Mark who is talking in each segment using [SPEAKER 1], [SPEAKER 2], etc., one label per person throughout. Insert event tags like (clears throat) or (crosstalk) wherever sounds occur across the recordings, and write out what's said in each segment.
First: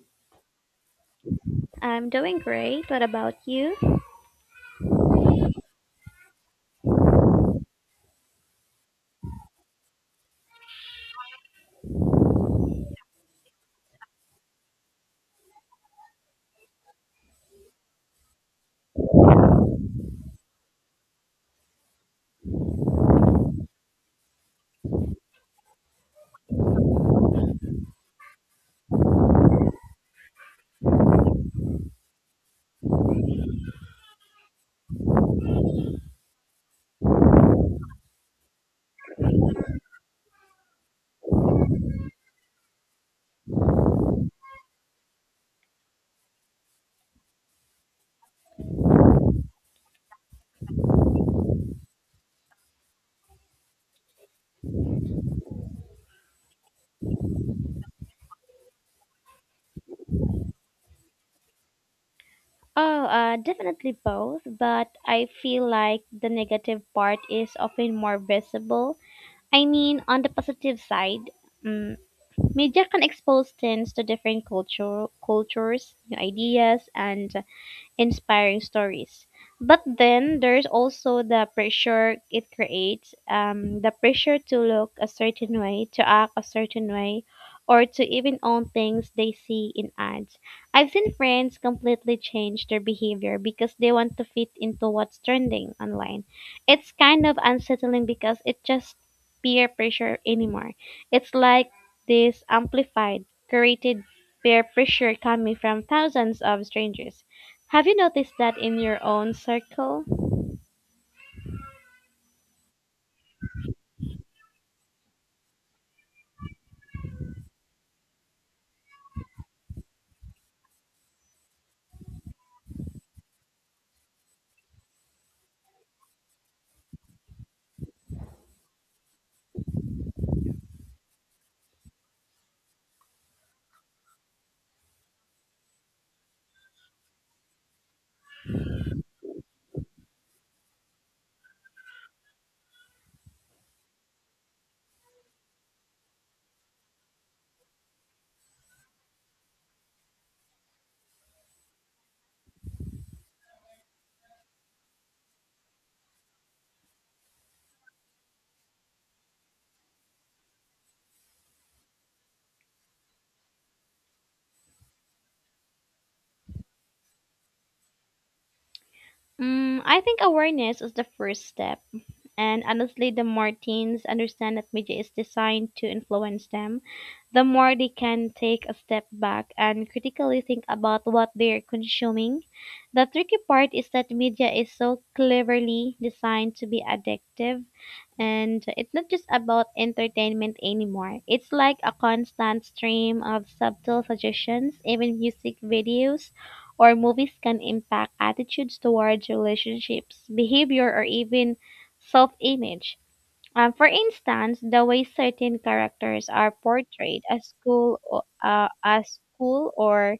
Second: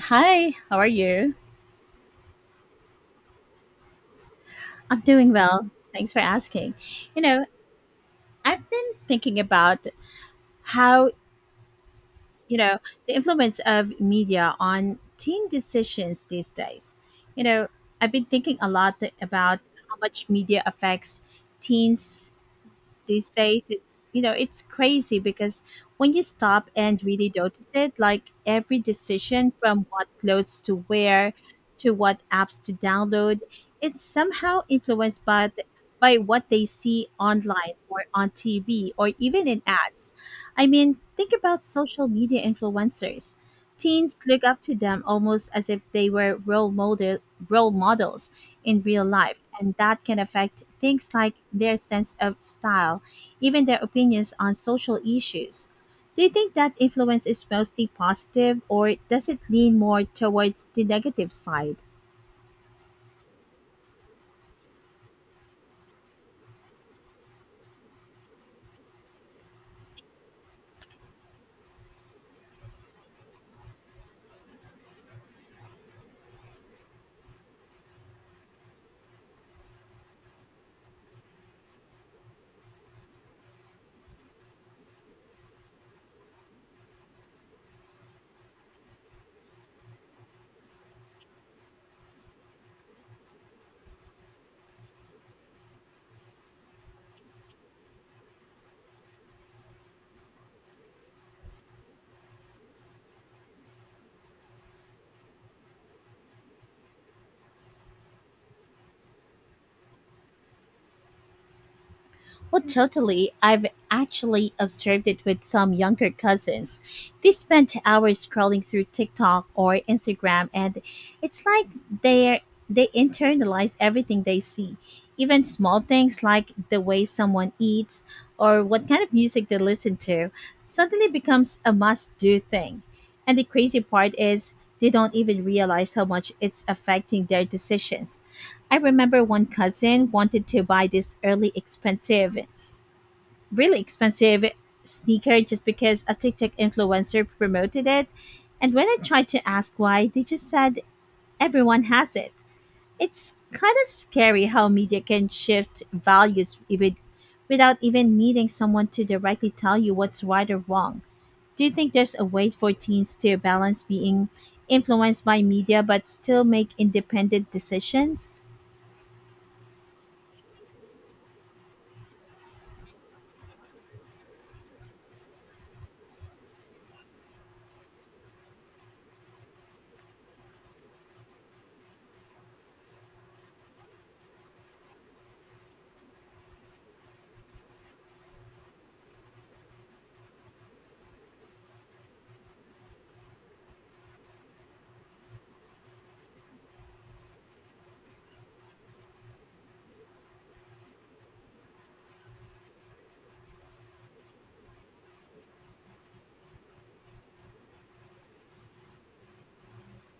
[SPEAKER 1] Hi, how are you?
[SPEAKER 2] I'm doing great. What about you?
[SPEAKER 1] I'm doing well. Thanks for asking. You know, I've been thinking about how, you know, the influence of media on teen decisions these days. You know, I've been thinking a lot about how much media affects teens' these days it's crazy because when you stop and really notice it, like every decision from what clothes to wear to what apps to download, it's somehow influenced by by what they see online or on TV or even in ads. I mean, think about social media influencers. Teens look up to them almost as if they were role models in real life, and that can affect things like their sense of style, even their opinions on social issues. Do you think that influence is mostly positive, or does it lean more towards the negative side?
[SPEAKER 2] Oh, Definitely both, but I feel like the negative part is often more visible. I mean, on the positive side, um, media can expose things to different cultures, new ideas, and inspiring stories. But then there's also the pressure it creates, the pressure to look a certain way, to act a certain way, or to even own things they see in ads. I've seen friends completely change their behavior because they want to fit into what's trending online. It's kind of unsettling because it just peer pressure anymore. It's like this amplified, created peer pressure coming from thousands of strangers. Have you noticed that in your own circle?
[SPEAKER 1] Oh, totally. I've actually observed it with some younger cousins. They spend hours scrolling through TikTok or Instagram, and it's like they they internalize everything they see, even small things like the way someone eats or what kind of music they listen to. Suddenly becomes a must-do thing. And the crazy part is they don't even realize how much it's affecting their decisions. I remember one cousin wanted to buy this early expensive really expensive sneaker just because a TikTok influencer promoted it. And when I tried to ask why, they just said everyone has it. It's kind of scary how media can shift values, even without even needing someone to directly tell you what's right or wrong. Do you think there's a way for teens to balance being influenced by media but still make independent decisions?
[SPEAKER 2] I think awareness is the first step. And honestly, the more teens understand that media is designed to influence them, the more they can take a step back and critically think about what they're consuming. The tricky part is that media is so cleverly designed to be addictive, and it's not just about entertainment anymore. It's like a constant stream of subtle suggestions, even music videos or movies can impact attitudes towards relationships, behavior, or even self-image. For instance, the way certain characters are portrayed as cool, as cool or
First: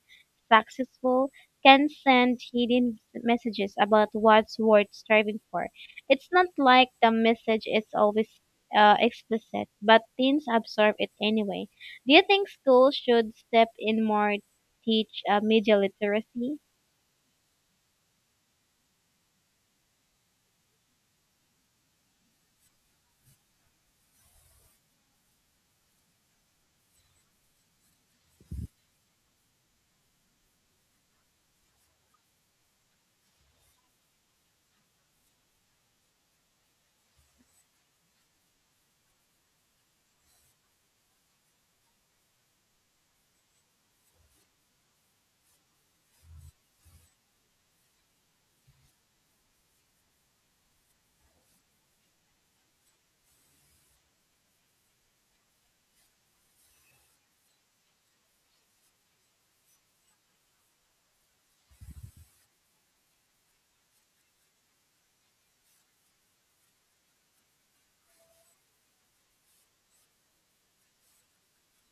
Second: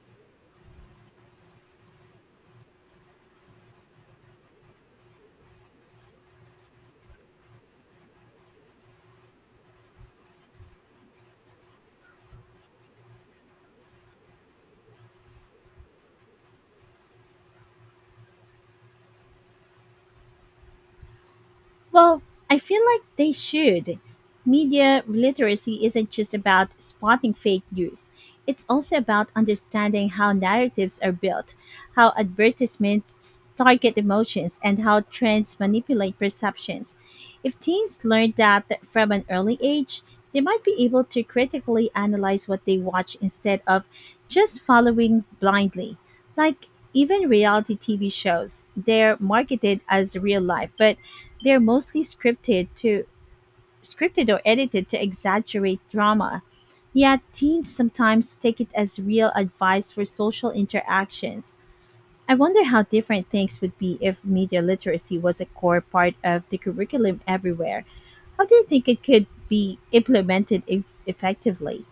[SPEAKER 2] successful can send hidden messages about what's worth striving for. It's not like the message is always explicit, but teens absorb it anyway. Do you think schools should step in more, teach media literacy?
[SPEAKER 1] Well, I feel like they should. Media literacy isn't just about spotting fake news. It's also about understanding how narratives are built, how advertisements target emotions, and how trends manipulate perceptions. If teens learn that from an early age, they might be able to critically analyze what they watch instead of just following blindly. Like even reality TV shows, they're marketed as real life, but they're mostly scripted or edited to exaggerate drama. Yet teens sometimes take it as real advice for social interactions. I wonder how different things would be if media literacy was a core part of the curriculum everywhere. How do you think it could be implemented effectively?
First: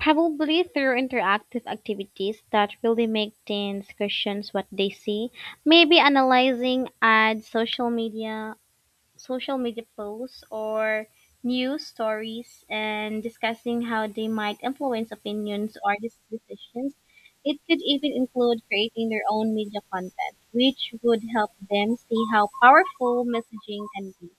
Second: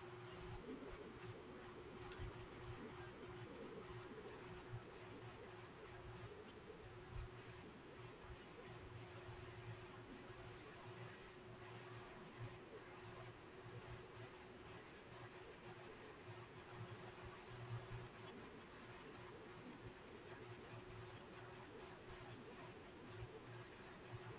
[SPEAKER 2] Probably through interactive activities that really make teens question what they see. Maybe analyzing ads, social media posts, or news stories, and discussing how they might influence opinions or decisions. It could even include creating their own media content, which would help them see how powerful messaging can be.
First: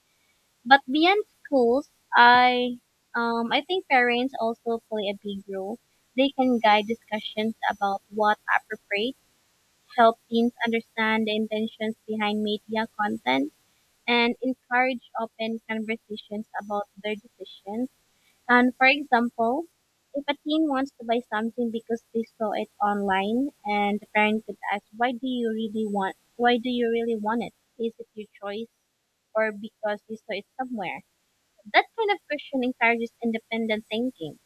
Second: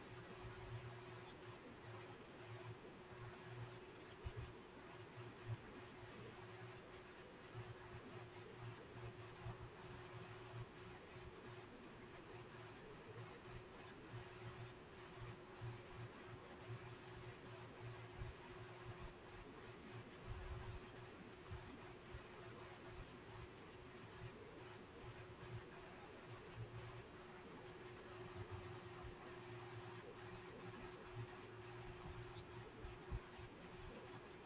[SPEAKER 2] But beyond schools, I I think parents also play a big role. They can guide discussions about what appropriate, help teens understand the intentions behind media content, and encourage open conversations about their decisions. And for example, if a teen wants to buy something because they saw it online, and the parent could ask, "Why do you really want it? Is it your choice, or because you saw it somewhere?" That kind of question encourages independent thinking.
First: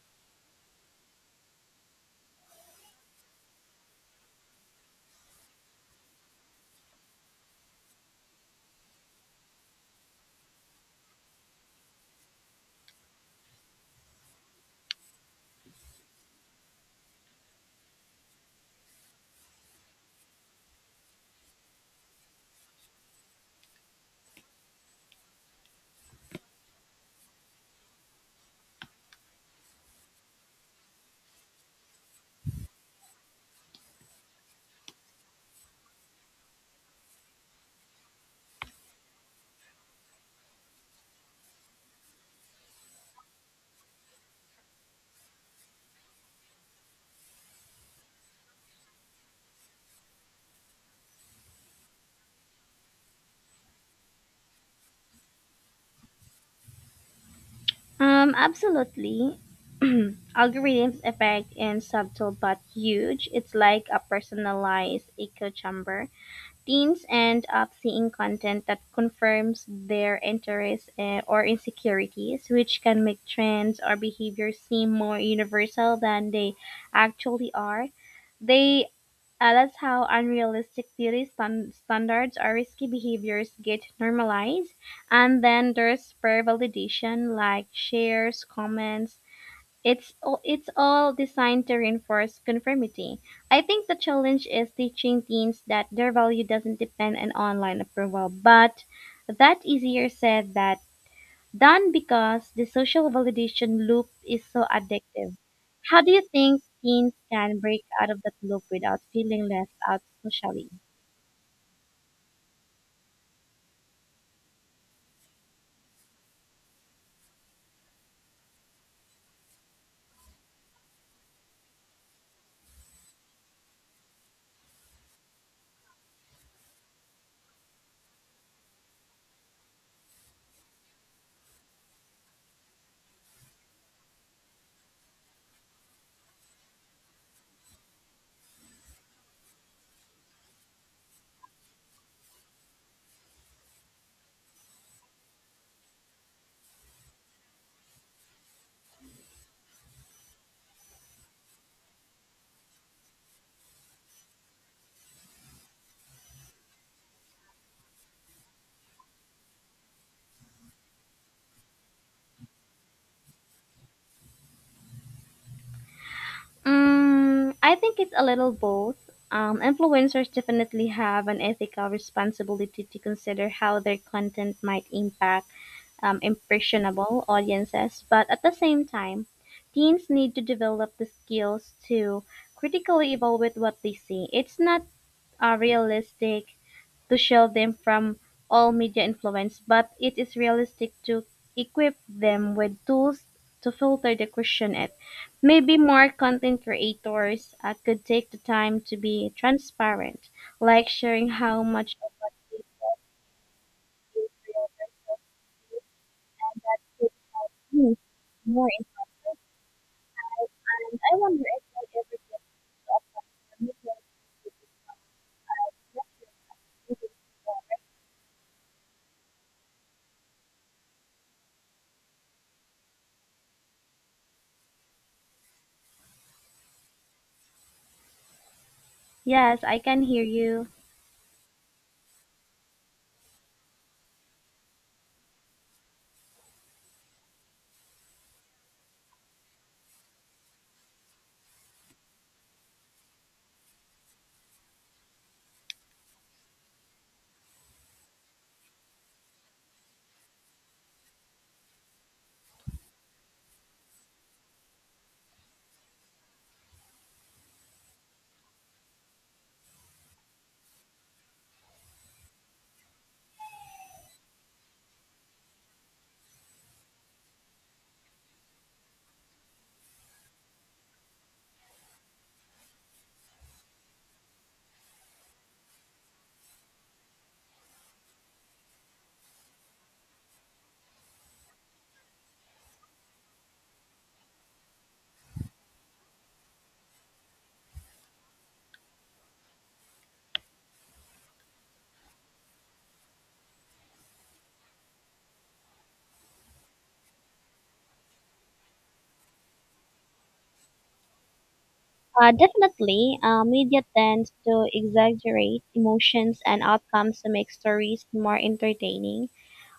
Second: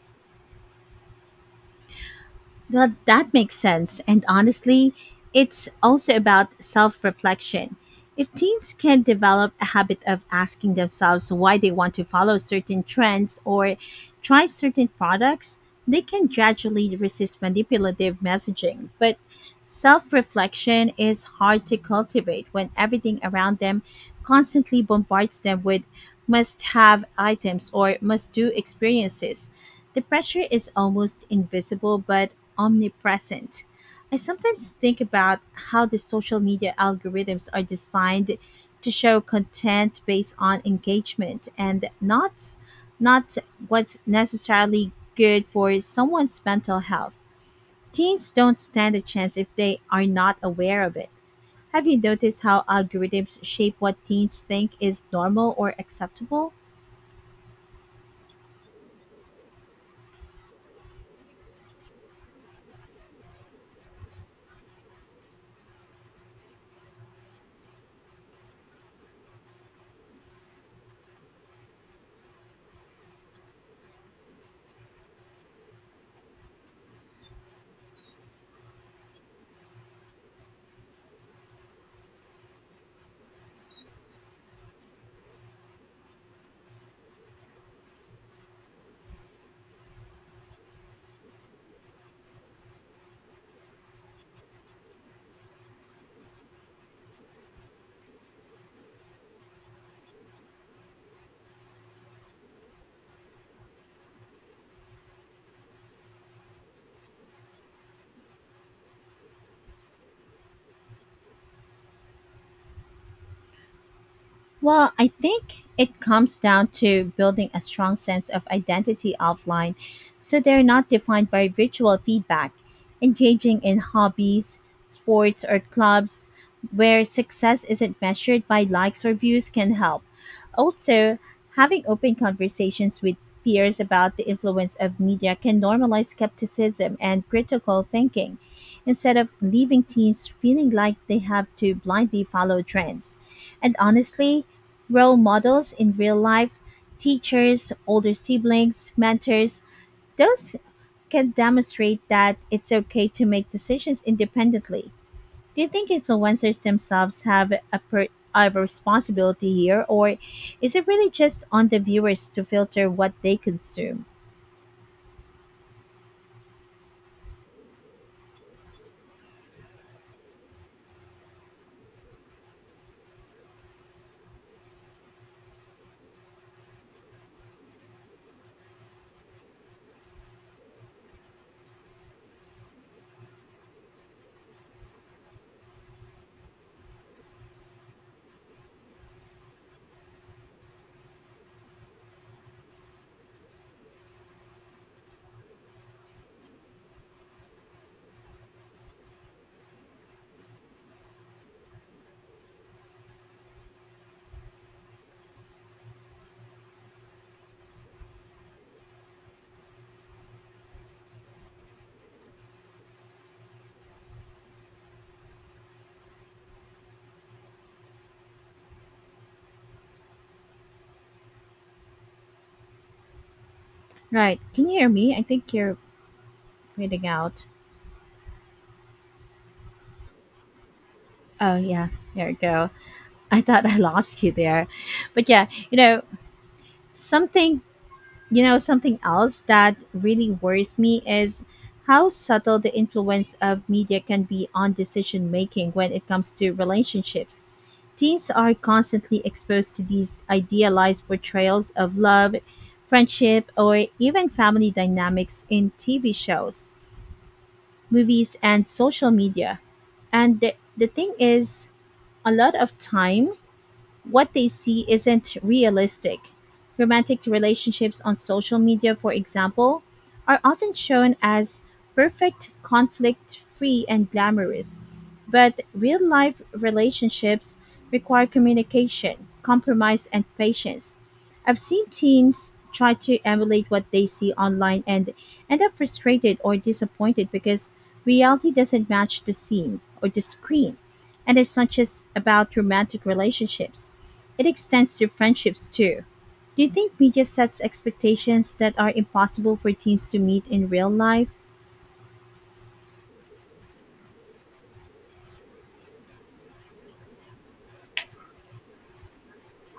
[SPEAKER 1] Well, that makes sense. And honestly, it's also about self reflection. If teens can develop a habit of asking themselves why they want to follow certain trends or try certain products, they can gradually resist manipulative messaging. But self reflection is hard to cultivate when everything around them constantly bombards them with must have items or must do experiences. The pressure is almost invisible but omnipresent. I sometimes think about how the social media algorithms are designed to show content based on engagement and not what's necessarily good for someone's mental health. Teens don't stand a chance if they are not aware of it. Have you noticed how algorithms shape what teens think is normal or acceptable?
[SPEAKER 2] Absolutely. (clears throat) Algorithms affect in subtle but huge. It's like a personalized echo chamber. Teens end up seeing content that confirms their interests or insecurities, which can make trends or behaviors seem more universal than they actually are. They That's how unrealistic beauty standards or risky behaviors get normalized. And then there's peer validation, like shares, comments. It's all designed to reinforce conformity. I think the challenge is teaching teens that their value doesn't depend on online approval, but that's easier said than done because the social validation loop is so addictive. How do you think teens can break out of that loop without feeling left out socially?
[SPEAKER 1] Well, I think it comes down to building a strong sense of identity offline so they're not defined by visual feedback, engaging in hobbies, sports, or clubs where success isn't measured by likes or views can help. Also, having open conversations with peers about the influence of media can normalize skepticism and critical thinking instead of leaving teens feeling like they have to blindly follow trends. And honestly, role models in real life, teachers, older siblings, mentors, those can demonstrate that it's okay to make decisions independently. Do you think influencers themselves have a responsibility here, or is it really just on the viewers to filter what they consume?
[SPEAKER 2] I think it's a little both. Influencers definitely have an ethical responsibility to consider how their content might impact impressionable audiences, but at the same time, teens need to develop the skills to critically evaluate what they see. It's not realistic to shield them from all media influence, but it is realistic to equip them with tools to filter the question it. Maybe more content creators could take the time to be transparent, like sharing how much of what they post is real versus fake, and that could help you more insight. And I wonder if you ever get to a media.
[SPEAKER 1] Right. Can you hear me? I think you're reading out.
[SPEAKER 2] Yes, I can hear you.
[SPEAKER 1] Oh, yeah. There you go. I thought I lost you there. But yeah, you know, something you know, something else that really worries me is how subtle the influence of media can be on decision making when it comes to relationships. Teens are constantly exposed to these idealized portrayals of love, friendship, or even family dynamics in TV shows, movies, and social media. And the thing is, a lot of time what they see isn't realistic. Romantic relationships on social media, for example, are often shown as perfect, conflict free, and glamorous. But real life relationships require communication, compromise, and patience. I've seen teens try to emulate what they see online and end up frustrated or disappointed because reality doesn't match the scene or the screen. And it's not just about romantic relationships. It extends to friendships too. Do you think media sets expectations that are impossible for teams to meet in real life?
[SPEAKER 2] Definitely, media tends to exaggerate emotions and outcomes to make stories more entertaining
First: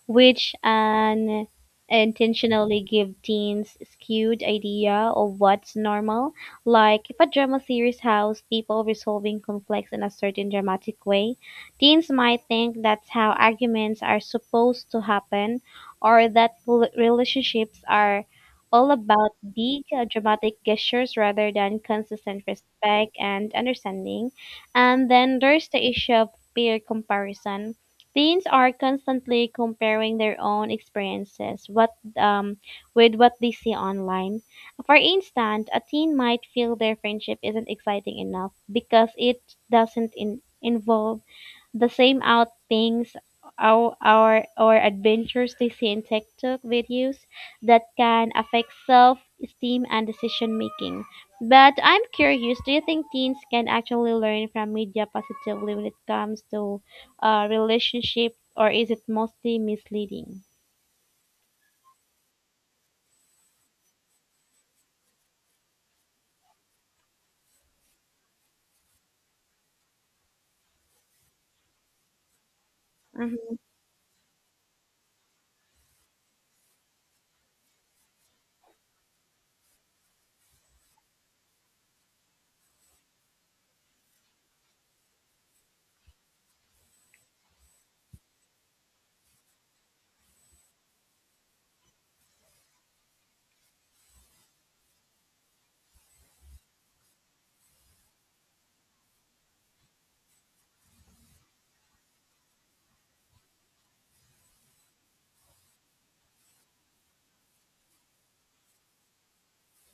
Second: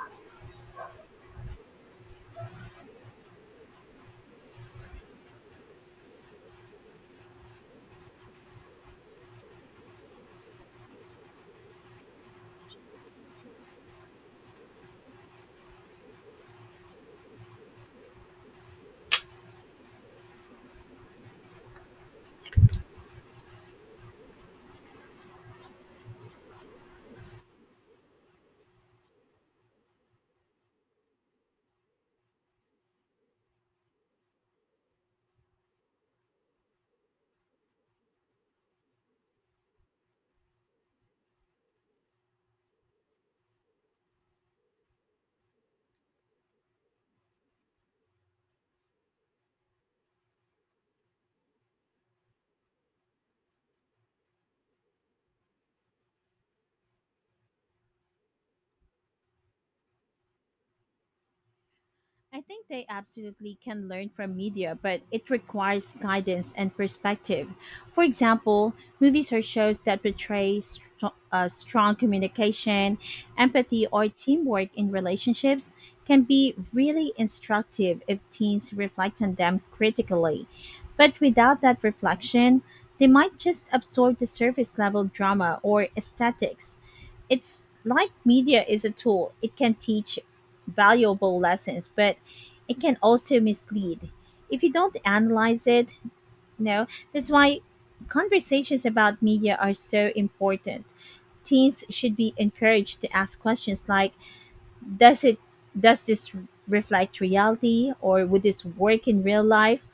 [SPEAKER 2] which an intentionally give teens skewed idea of what's normal. Like if a drama series has people resolving conflicts in a certain dramatic way, teens might think that's how arguments are supposed to happen, or that relationships are all about big dramatic gestures rather than consistent respect and understanding. And then there's the issue of peer comparison. Teens are constantly comparing their own experiences um, with what they see online. For instance, a teen might feel their friendship isn't exciting enough because it doesn't involve the same out things our or adventures they see in TikTok videos that can affect self-esteem and decision making. But I'm curious, do you think teens can actually learn from media positively when it comes to relationship, or is it mostly misleading?
[SPEAKER 1] I think they absolutely can learn from media, but it requires guidance and perspective. For example, movies or shows that portray strong communication,
[SPEAKER 2] Mhm.
[SPEAKER 1] empathy, or teamwork in relationships can be really instructive if teens reflect on them critically. But without that reflection, they might just absorb the surface level drama or aesthetics. It's like media is a tool, it can teach valuable lessons, but it can also mislead if you don't analyze it you know that's why conversations about media are so important. Teens should be encouraged to ask questions like does it does this reflect reality, or would this work in real life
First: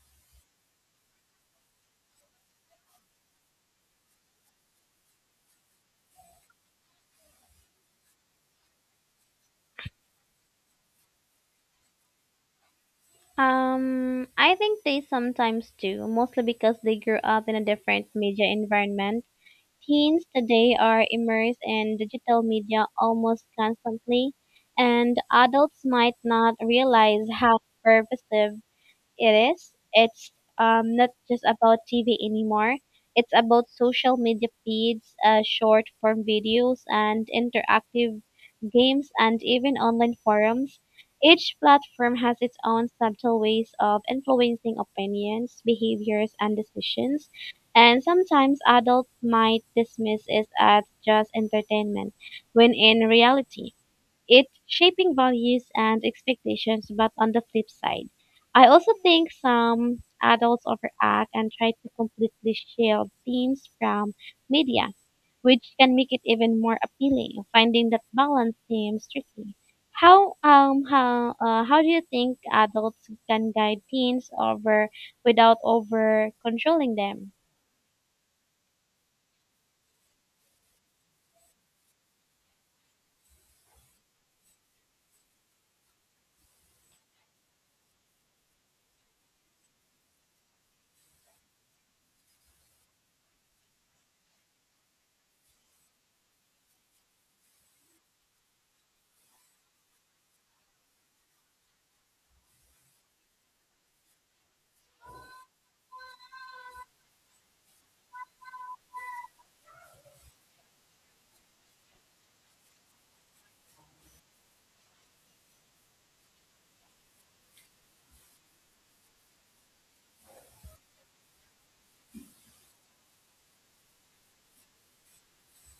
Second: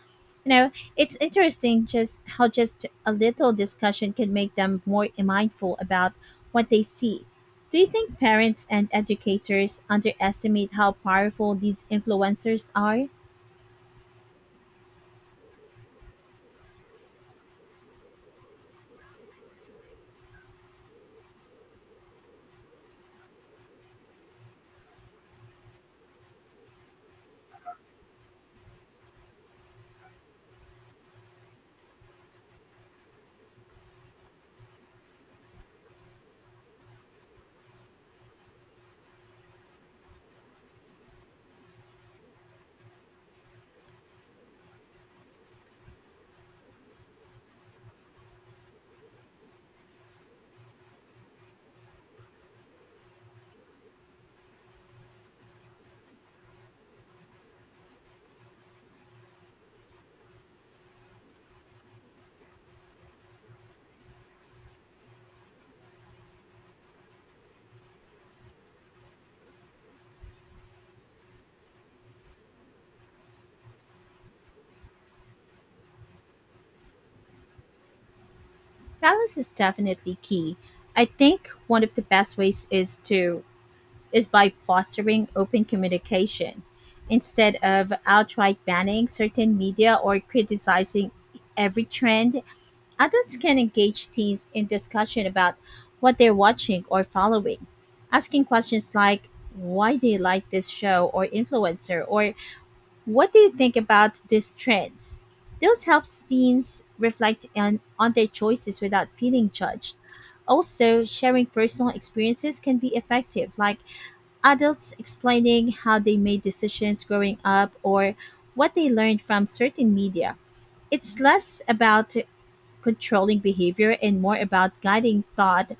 [SPEAKER 1] you know it's interesting just how just a little discussion can make them more mindful about what they see. Do you think parents and educators underestimate how powerful these influencers are?
[SPEAKER 2] I think they sometimes do, mostly because they grew up in a different media environment. Teens today are immersed in digital media almost constantly, and adults might not realize how pervasive it is. It's not just about TV anymore. It's about social media feeds, short form videos, and interactive games, and even online forums. Each platform has its own subtle ways of influencing opinions, behaviors, and decisions, and sometimes adults might dismiss it as just entertainment, when in reality, it shaping values and expectations, but on the flip side, I also think some adults overact and try to completely shield themes from media, which can make it even more appealing. Finding that balance seems tricky. How do you think adults can guide teens over without over controlling them?
[SPEAKER 1] Balance is definitely key. I think one of the best ways is by fostering open communication instead of outright banning certain media or criticizing every trend. Adults can engage teens in discussion about what they're watching or following, asking questions like why do you like this show or influencer, or what do you think about these trends? Those help teens reflect on their choices without feeling judged. Also, sharing personal experiences can be effective, like adults explaining how they made decisions growing up or what they learned from certain media. It's less about controlling behavior and more about guiding thought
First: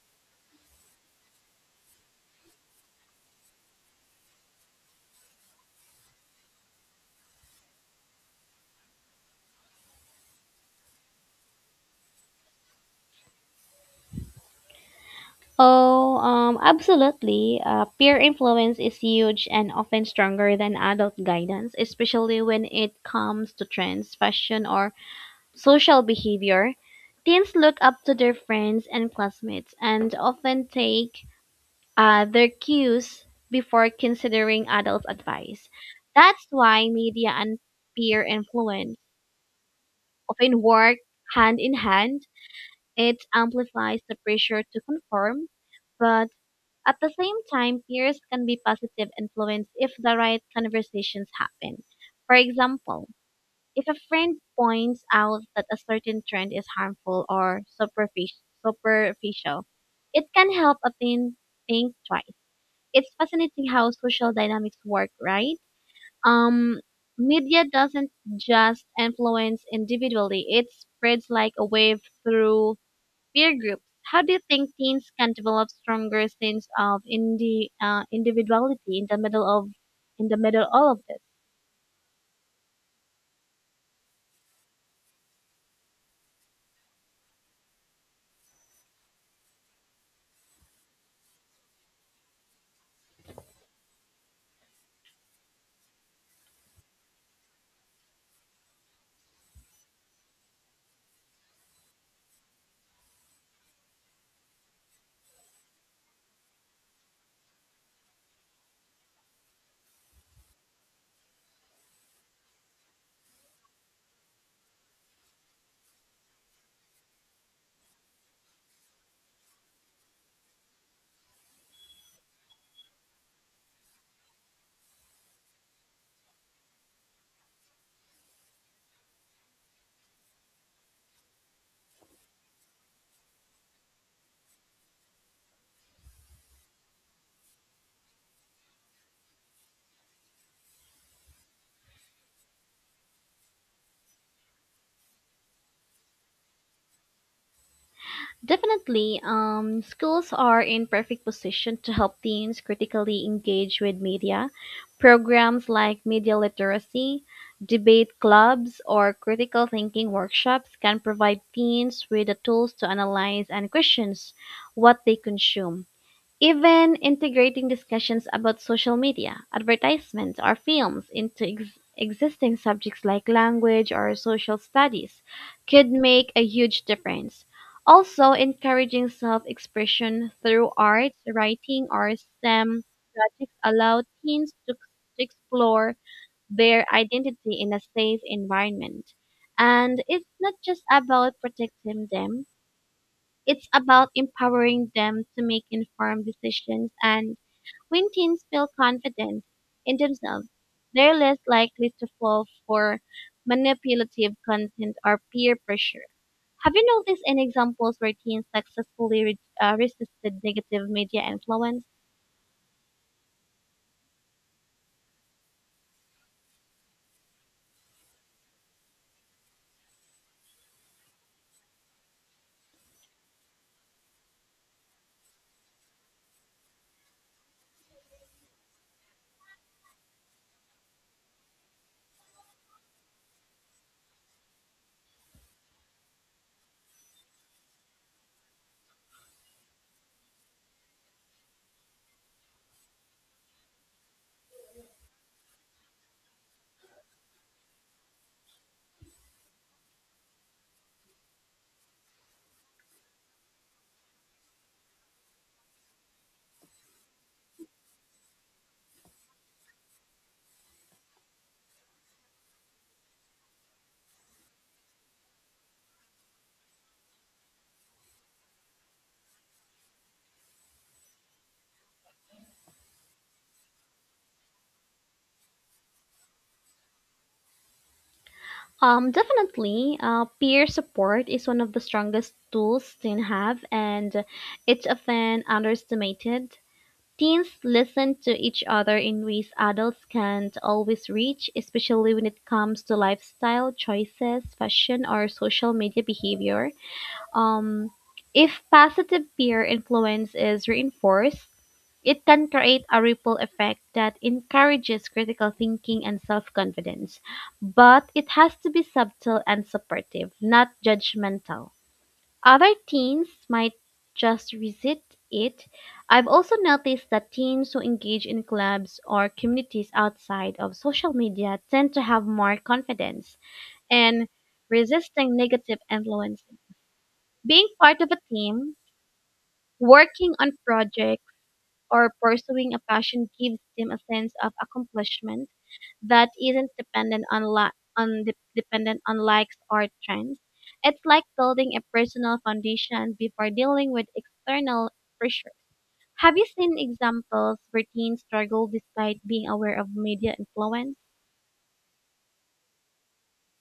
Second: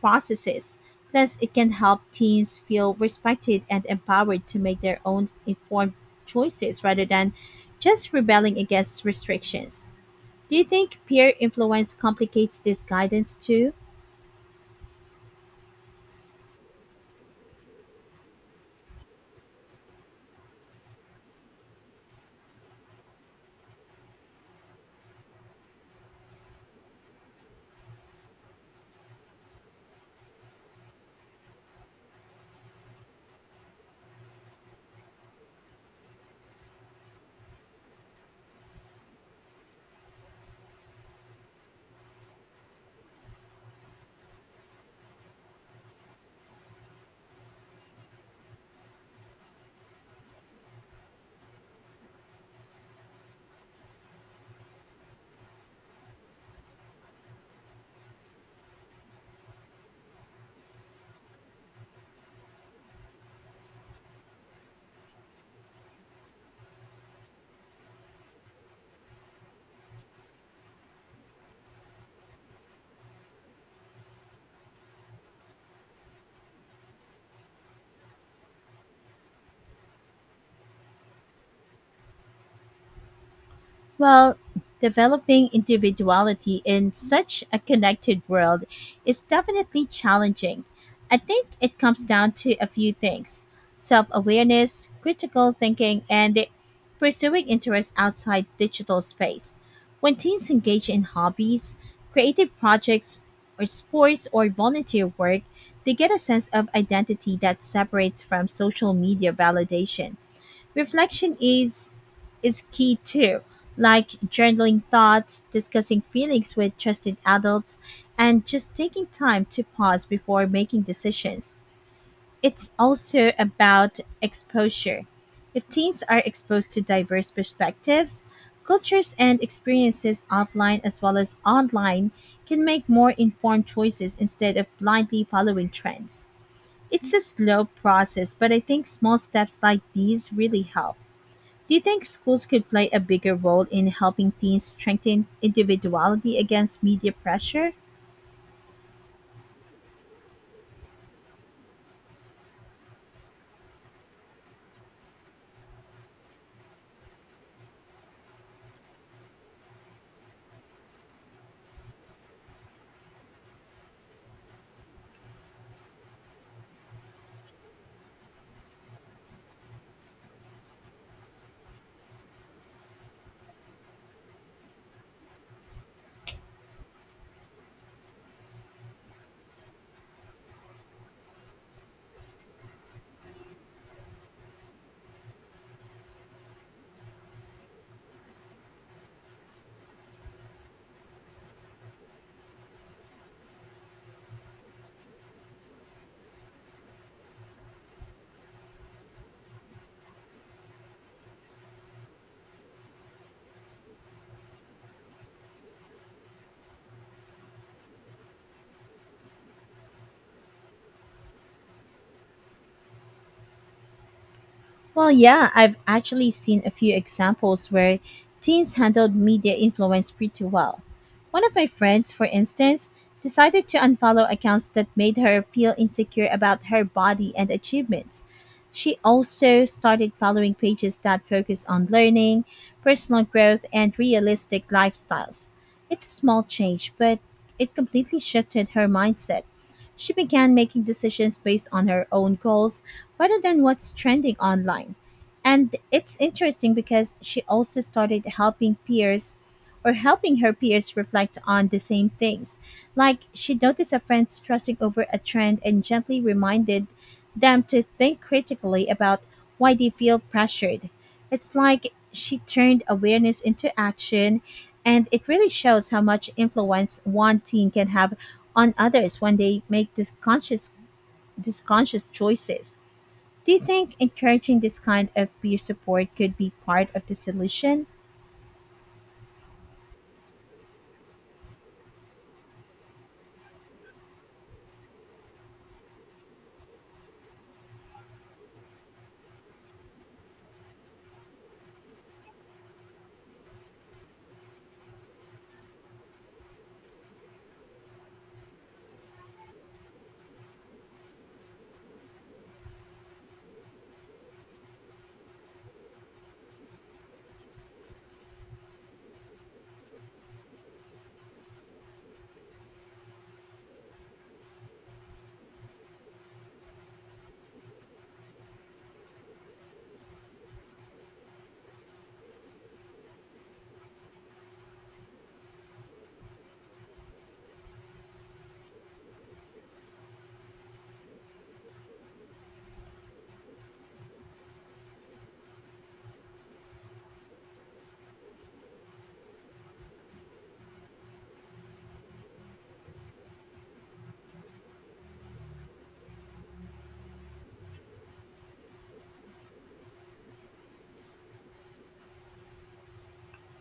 [SPEAKER 1] processes. Plus, it can help teens feel respected and empowered to make their own informed choices rather than just rebelling against restrictions. Do you think peer influence complicates this guidance too?
[SPEAKER 2] Oh, Absolutely. Peer influence is huge and often stronger than adult guidance, especially when it comes to trends, fashion, or social behavior. Teens look up to their friends and classmates and often take their cues before considering adult advice. That's why media and peer influence often work hand in hand. It amplifies the pressure to conform, but at the same time, peers can be positive influence if the right conversations happen. For example, if a friend points out that a certain trend is harmful or superficial, it can help a teen think twice. It's fascinating how social dynamics work, right? Um, Media doesn't just influence individually; it spreads like a wave through peer groups. How do you think teens can develop stronger sense of individuality in the middle of in the middle all of this?
[SPEAKER 1] Well, developing individuality in such a connected world is definitely challenging. I think it comes down to a few things: self awareness, critical thinking, and pursuing interests outside digital space. When teens engage in hobbies, creative projects, or sports or volunteer work, they get a sense of identity that separates from social media validation. Reflection is key too, like journaling thoughts, discussing feelings with trusted adults, and just taking time to pause before making decisions. It's also about exposure. If teens are exposed to diverse perspectives, cultures, and experiences offline as well as online, can make more informed choices instead of blindly following trends. It's a slow process, but I think small steps like these really help. Do you think schools could play a bigger role in helping teens strengthen individuality against media pressure?
[SPEAKER 2] Definitely, schools are in perfect position to help teens critically engage with media. Programs like media literacy, debate clubs, or critical thinking workshops can provide teens with the tools to analyze and question what they consume. Even integrating discussions about social media, advertisements, or films into existing subjects like language or social studies could make a huge difference. Also, encouraging self expression through art, writing, or STEM projects allow teens to explore their identity in a safe environment. And it's not just about protecting them, it's about empowering them to make informed decisions, and when teens feel confident in themselves, they're less likely to fall for manipulative content or peer pressure. Have you noticed any examples where teens successfully resisted negative media influence?
[SPEAKER 1] Well, yeah, I've actually seen a few examples where teens handled media influence pretty well. One of my friends, for instance, decided to unfollow accounts that made her feel insecure about her body and achievements. She also started following pages that focus on learning, personal growth, and realistic lifestyles. It's a small change, but it completely shifted her mindset. She began making decisions based on her own goals rather than what's trending online. And it's interesting because she also started helping her peers reflect on the same things. Like she noticed a friend stressing over a trend and gently reminded them to think critically about why they feel pressured. It's like she turned awareness into action, and it really shows how much influence one teen can have on others when they make these conscious choices. Do you think encouraging this kind of peer support could be part of the solution?
[SPEAKER 2] Definitely, peer support is one of the strongest tools teens have, and it's often underestimated. Teens listen to each other in ways adults can't always reach, especially when it comes to lifestyle choices, fashion, or social media behavior. Um, if positive peer influence is reinforced, it can create a ripple effect that encourages critical thinking and self confidence. But it has to be subtle and supportive, not judgmental. Other teens might just resist it. I've also noticed that teens who engage in clubs or communities outside of social media tend to have more confidence and resisting negative influences. Being part of a team, working on projects, or pursuing a passion gives them a sense of accomplishment that isn't dependent on li- on de- dependent on likes or trends. It's like building a personal foundation before dealing with external pressures. Have you seen examples where teens struggle despite being aware of media influence?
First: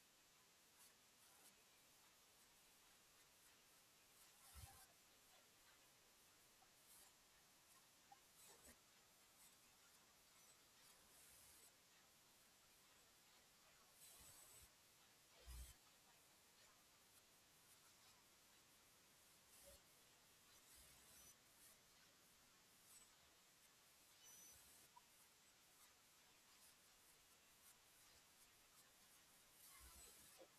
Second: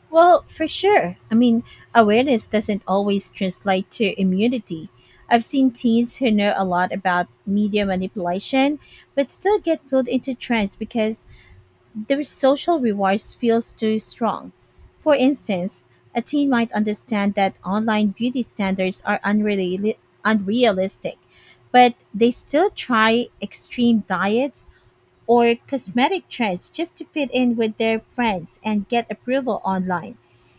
[SPEAKER 1] Well, for sure. I mean, awareness doesn't always translate to immunity. I've seen teens who know a lot about media manipulation but still get pulled into trends because the social rewards feels too strong. For instance, a teen might understand that online beauty standards are unrealistic, but they still try extreme diets or cosmetic trends just to fit in with their friends and get approval online.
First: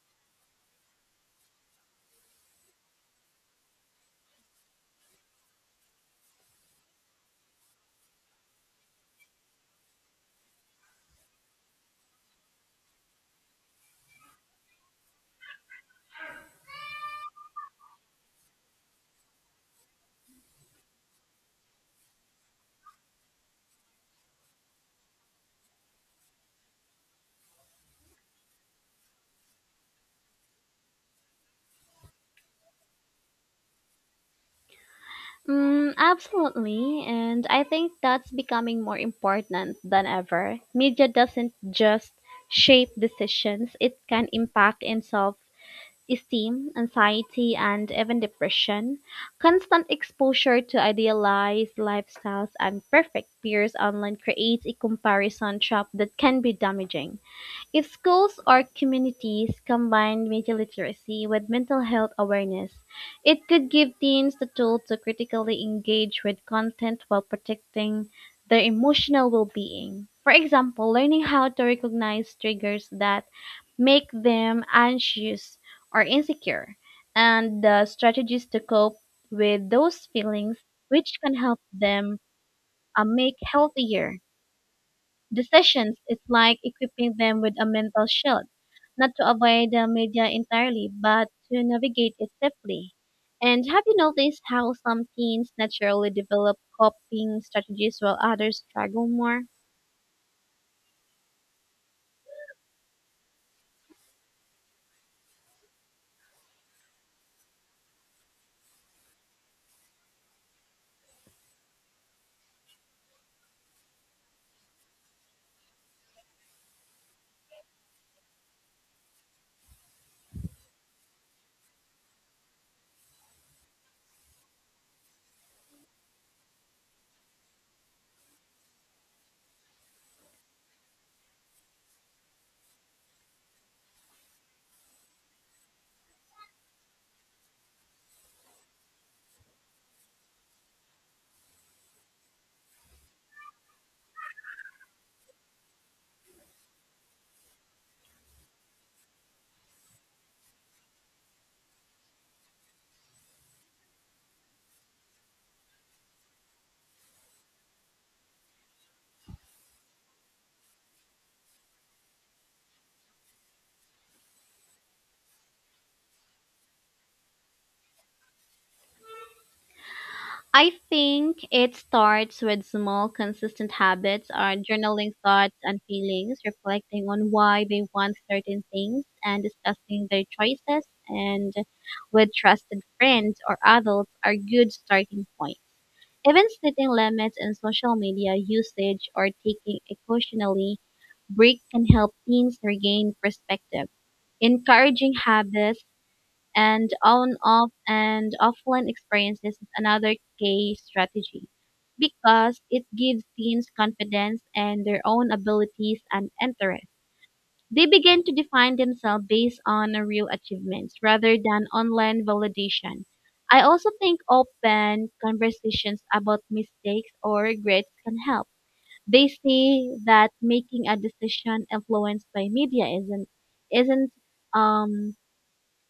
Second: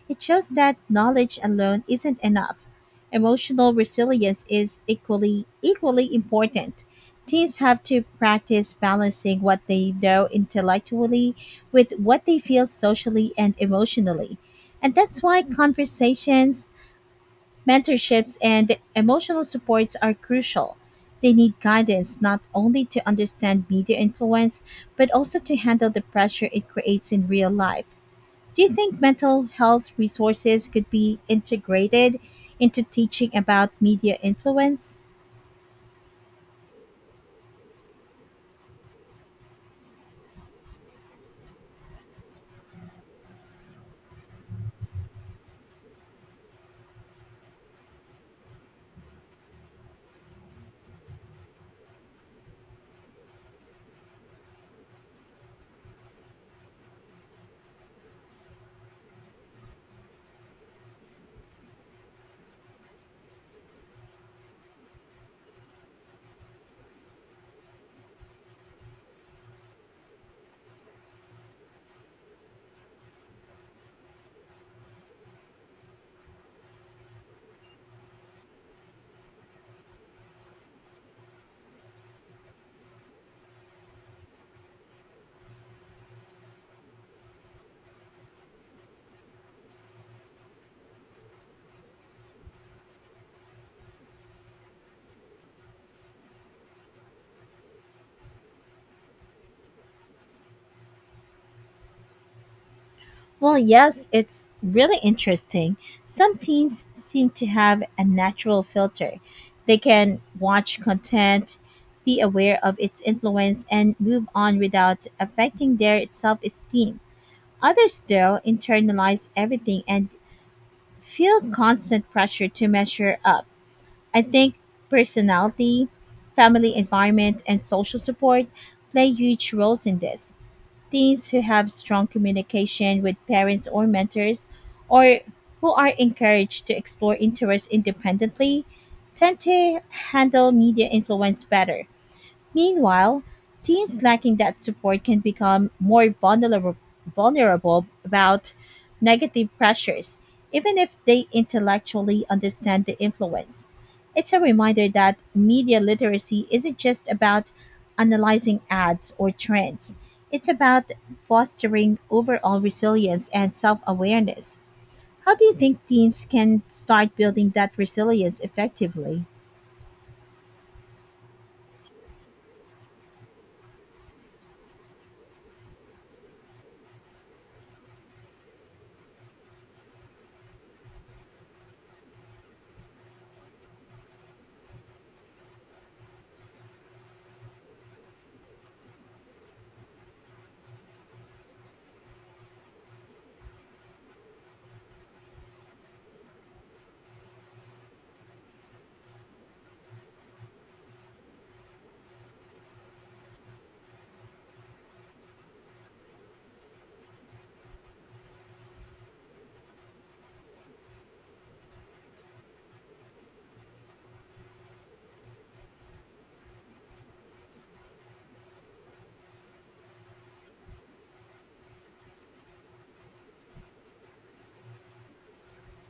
[SPEAKER 1] It shows that knowledge alone isn't enough. Emotional resilience is equally important. Teens have to practice balancing what they know intellectually with what they feel socially and emotionally. And that's why conversations, mentorships and emotional supports are crucial. They need guidance not only to understand media influence, but also to handle the pressure it creates in real life. Do you think mental health resources could be integrated into teaching about media influence?
[SPEAKER 2] Absolutely, and I think that's becoming more important than ever. Media doesn't just shape decisions; it can impact and solve Esteem, anxiety, and even depression, constant exposure to idealized lifestyles and perfect peers online creates a comparison trap that can be damaging. If schools or communities combine media literacy with mental health awareness, it could give teens the tool to critically engage with content while protecting their emotional well being. For example, learning how to recognize triggers that make them anxious or insecure, and the strategies to cope with those feelings, which can help them make healthier decisions. It's like equipping them with a mental shield, not to avoid the media entirely, but to navigate it safely. And have you noticed how some teens naturally develop coping strategies while others struggle more?
[SPEAKER 1] Well, yes, it's really interesting. Some teens seem to have a natural filter. They can watch content, be aware of its influence, and move on without affecting their self esteem. Others, still internalize everything and feel constant pressure to measure up. I think personality, family environment, and social support play huge roles in this. Teens who have strong communication with parents or mentors, or who are encouraged to explore interests independently, tend to handle media influence better. Meanwhile, teens lacking that support can become more vulnerable about negative pressures, even if they intellectually understand the influence. It's a reminder that media literacy isn't just about analyzing ads or trends, it's about fostering overall resilience and self awareness. How do you think teens can start building that resilience effectively?
[SPEAKER 2] I think it starts with small, consistent habits or journaling thoughts and feelings, reflecting on why they want certain things and discussing their choices and with trusted friends or adults are good starting point. Even setting limits in social media usage or taking occasionally break can help teens regain perspective. Encouraging habits and on off and offline experiences is another key strategy because it gives teens confidence in their own abilities and interests. They begin to define themselves based on real achievements rather than online validation. I also think open conversations about mistakes or regrets can help. They see that making a decision influenced by media isn't um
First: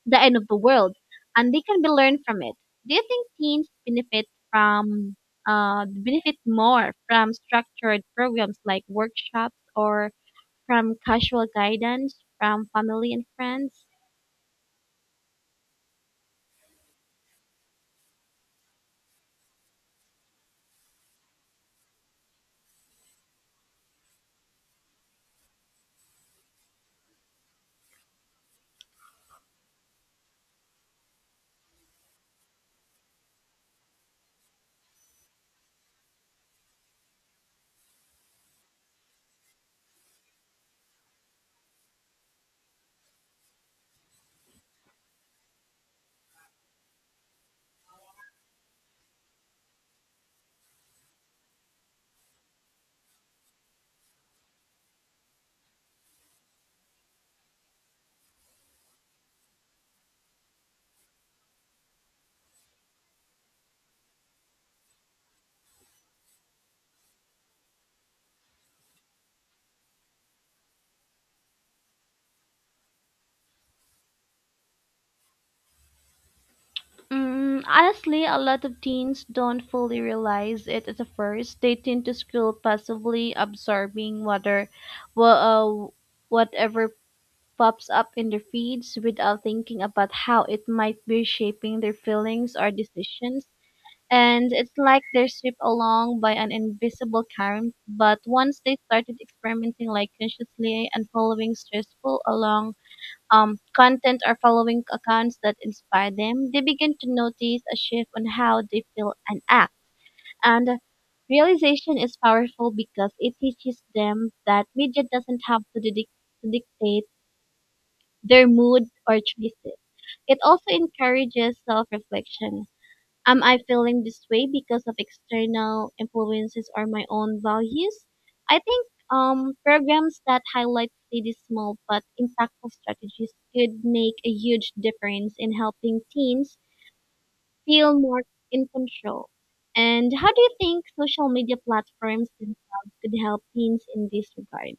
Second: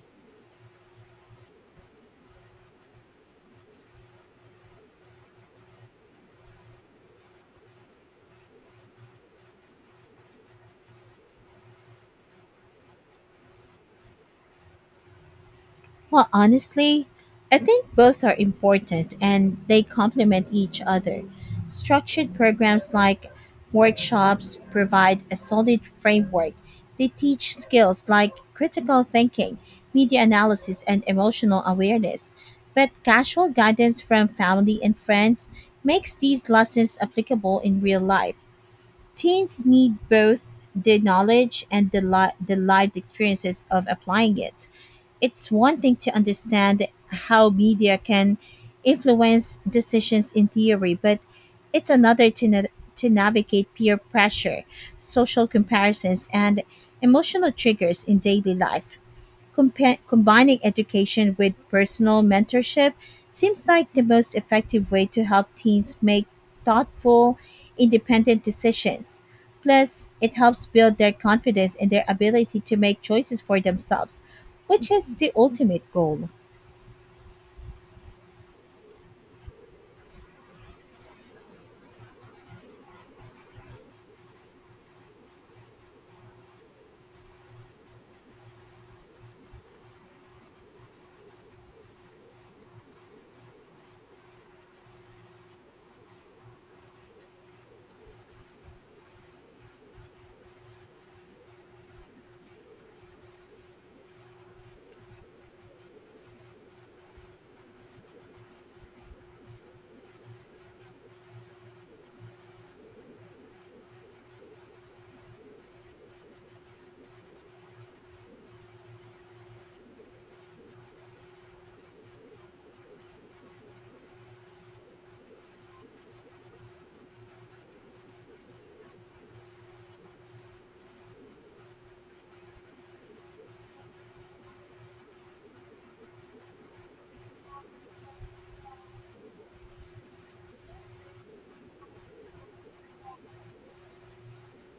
[SPEAKER 2] the end of the world, and they can be learned from it. Do you think teens benefit from benefit more from structured programs like workshops or from casual guidance from family and friends?
[SPEAKER 1] Well, honestly, I think both are important and they complement each other. Structured programs like workshops provide a solid framework. They teach skills like critical thinking, media analysis, and emotional awareness. But casual guidance from family and friends makes these lessons applicable in real life. Teens need both the knowledge and the lived experiences of applying it. It's one thing to understand how media can influence decisions in theory, but it's another to navigate peer pressure, social comparisons, and emotional triggers in daily life. Combining education with personal mentorship seems like the most effective way to help teens make thoughtful, independent decisions. Plus, it helps build their confidence and their ability to make choices for themselves, which is the ultimate goal.
[SPEAKER 2] Honestly, a lot of teens don't fully realize it at the first. They tend to school passively absorbing well, uh, whatever pops up in their feeds without thinking about how it might be shaping their feelings or decisions. And it's like they're stripped along by an invisible current. But once they started experimenting, like consciously and following stressful along content or following accounts that inspire them, they begin to notice a shift on how they feel and act. And realization is powerful because it teaches them that media doesn't have to dictate their mood or choices. It also encourages self reflection. Am I feeling this way because of external influences or my own values? I think programs that highlight these small but impactful strategies could make a huge difference in helping teens feel more in control. And how do you think social media platforms themselves could help teens in this regard?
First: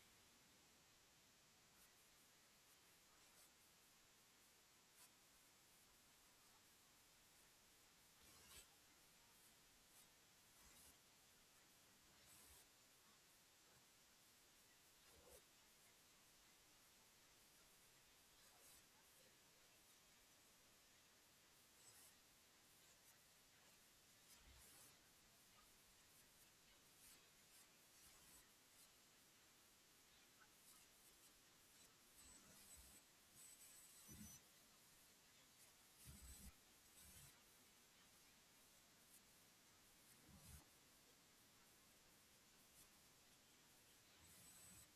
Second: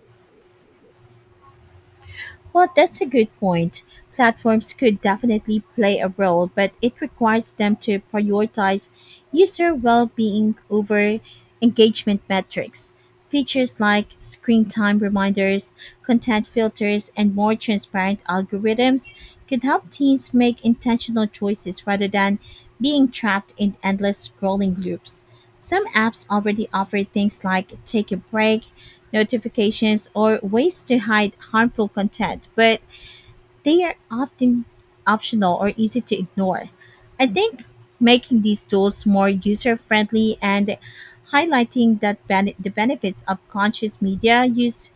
[SPEAKER 1] Well, that's a good point. Platforms could definitely play a role, but it requires them to prioritize user well being over engagement metrics. Features like screen time reminders, content filters, and more transparent algorithms could help teens make intentional choices rather than being trapped in endless scrolling loops. Some apps already offer things like take a break, notifications, or ways to hide harmful content, but they are often optional or easy to ignore. I think making these tools more user friendly and highlighting the benefits of conscious media use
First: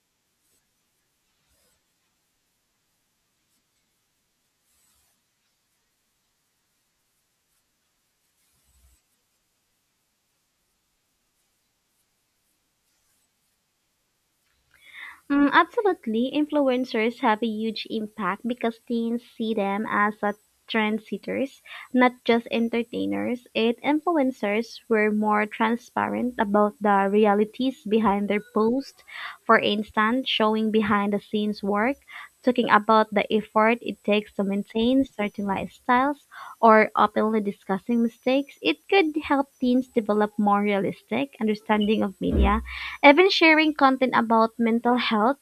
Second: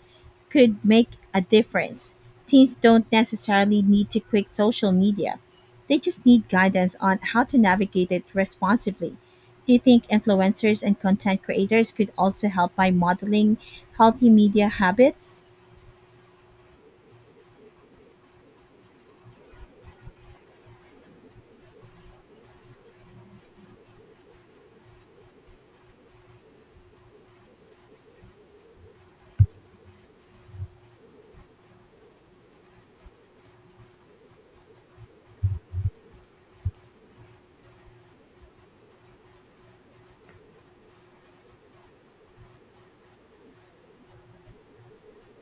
[SPEAKER 1] could make a difference. Teens don't necessarily need to quit social media. They just need guidance on how to navigate it responsibly. Do you think influencers and content creators could also help by modeling healthy media habits?
[SPEAKER 2] Absolutely. Influencers have a huge impact because teens see them as a trendsetters, not just entertainers. It influencers were more transparent about the realities behind their posts. For instance, showing behind the scenes work, talking about the effort it takes to maintain certain lifestyles, or openly discussing mistakes. It could help teens develop more realistic understanding of media even sharing content about mental health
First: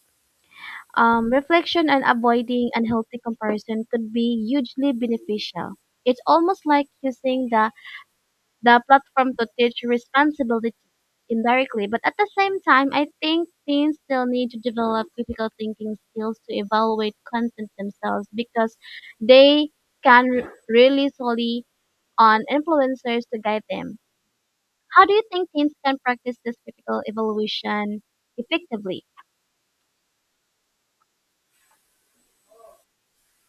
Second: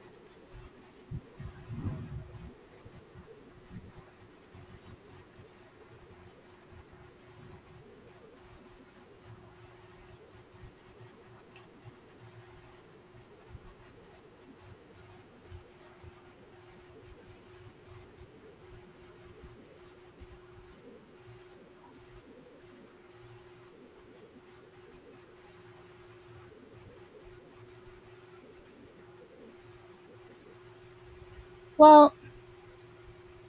[SPEAKER 2] reflection and avoiding unhealthy comparison could be hugely beneficial. It's almost like using the platform to teach responsibility indirectly, but at the same time, I think teens still need to develop critical thinking skills to evaluate content themselves because they can really solely on influencers to guide them. How do you think teens can practice this critical evaluation effectively?
[SPEAKER 1] Well,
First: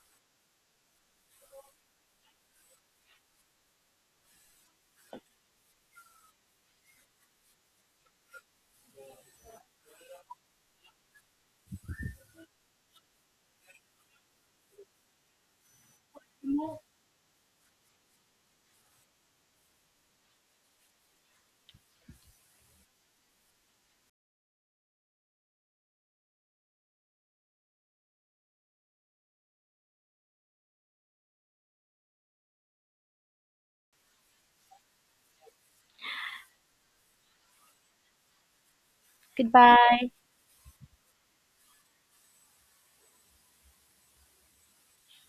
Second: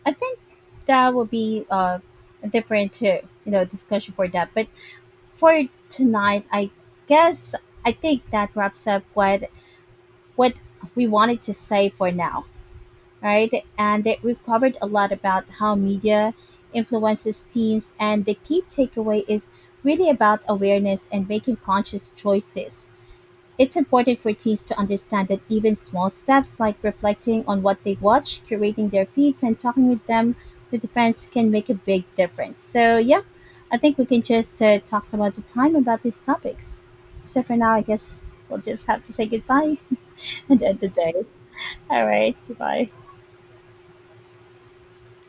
[SPEAKER 1] I think that will be a different discussion for that. But for tonight, guess I think that wraps up what we wanted to say for now. Right? And that we've covered a lot about how media influences teens, and the key takeaway is really about awareness and making conscious choices. It's important for teens to understand that even small steps like reflecting on what they watch, curating their feeds, and talking with friends can make a big difference. So, yeah, I think we can just talk some other time about these topics. So, for now, I guess we'll just have to say goodbye
[SPEAKER 2] Goodbye.
[SPEAKER 1] (laughs) and end the day. All right, goodbye.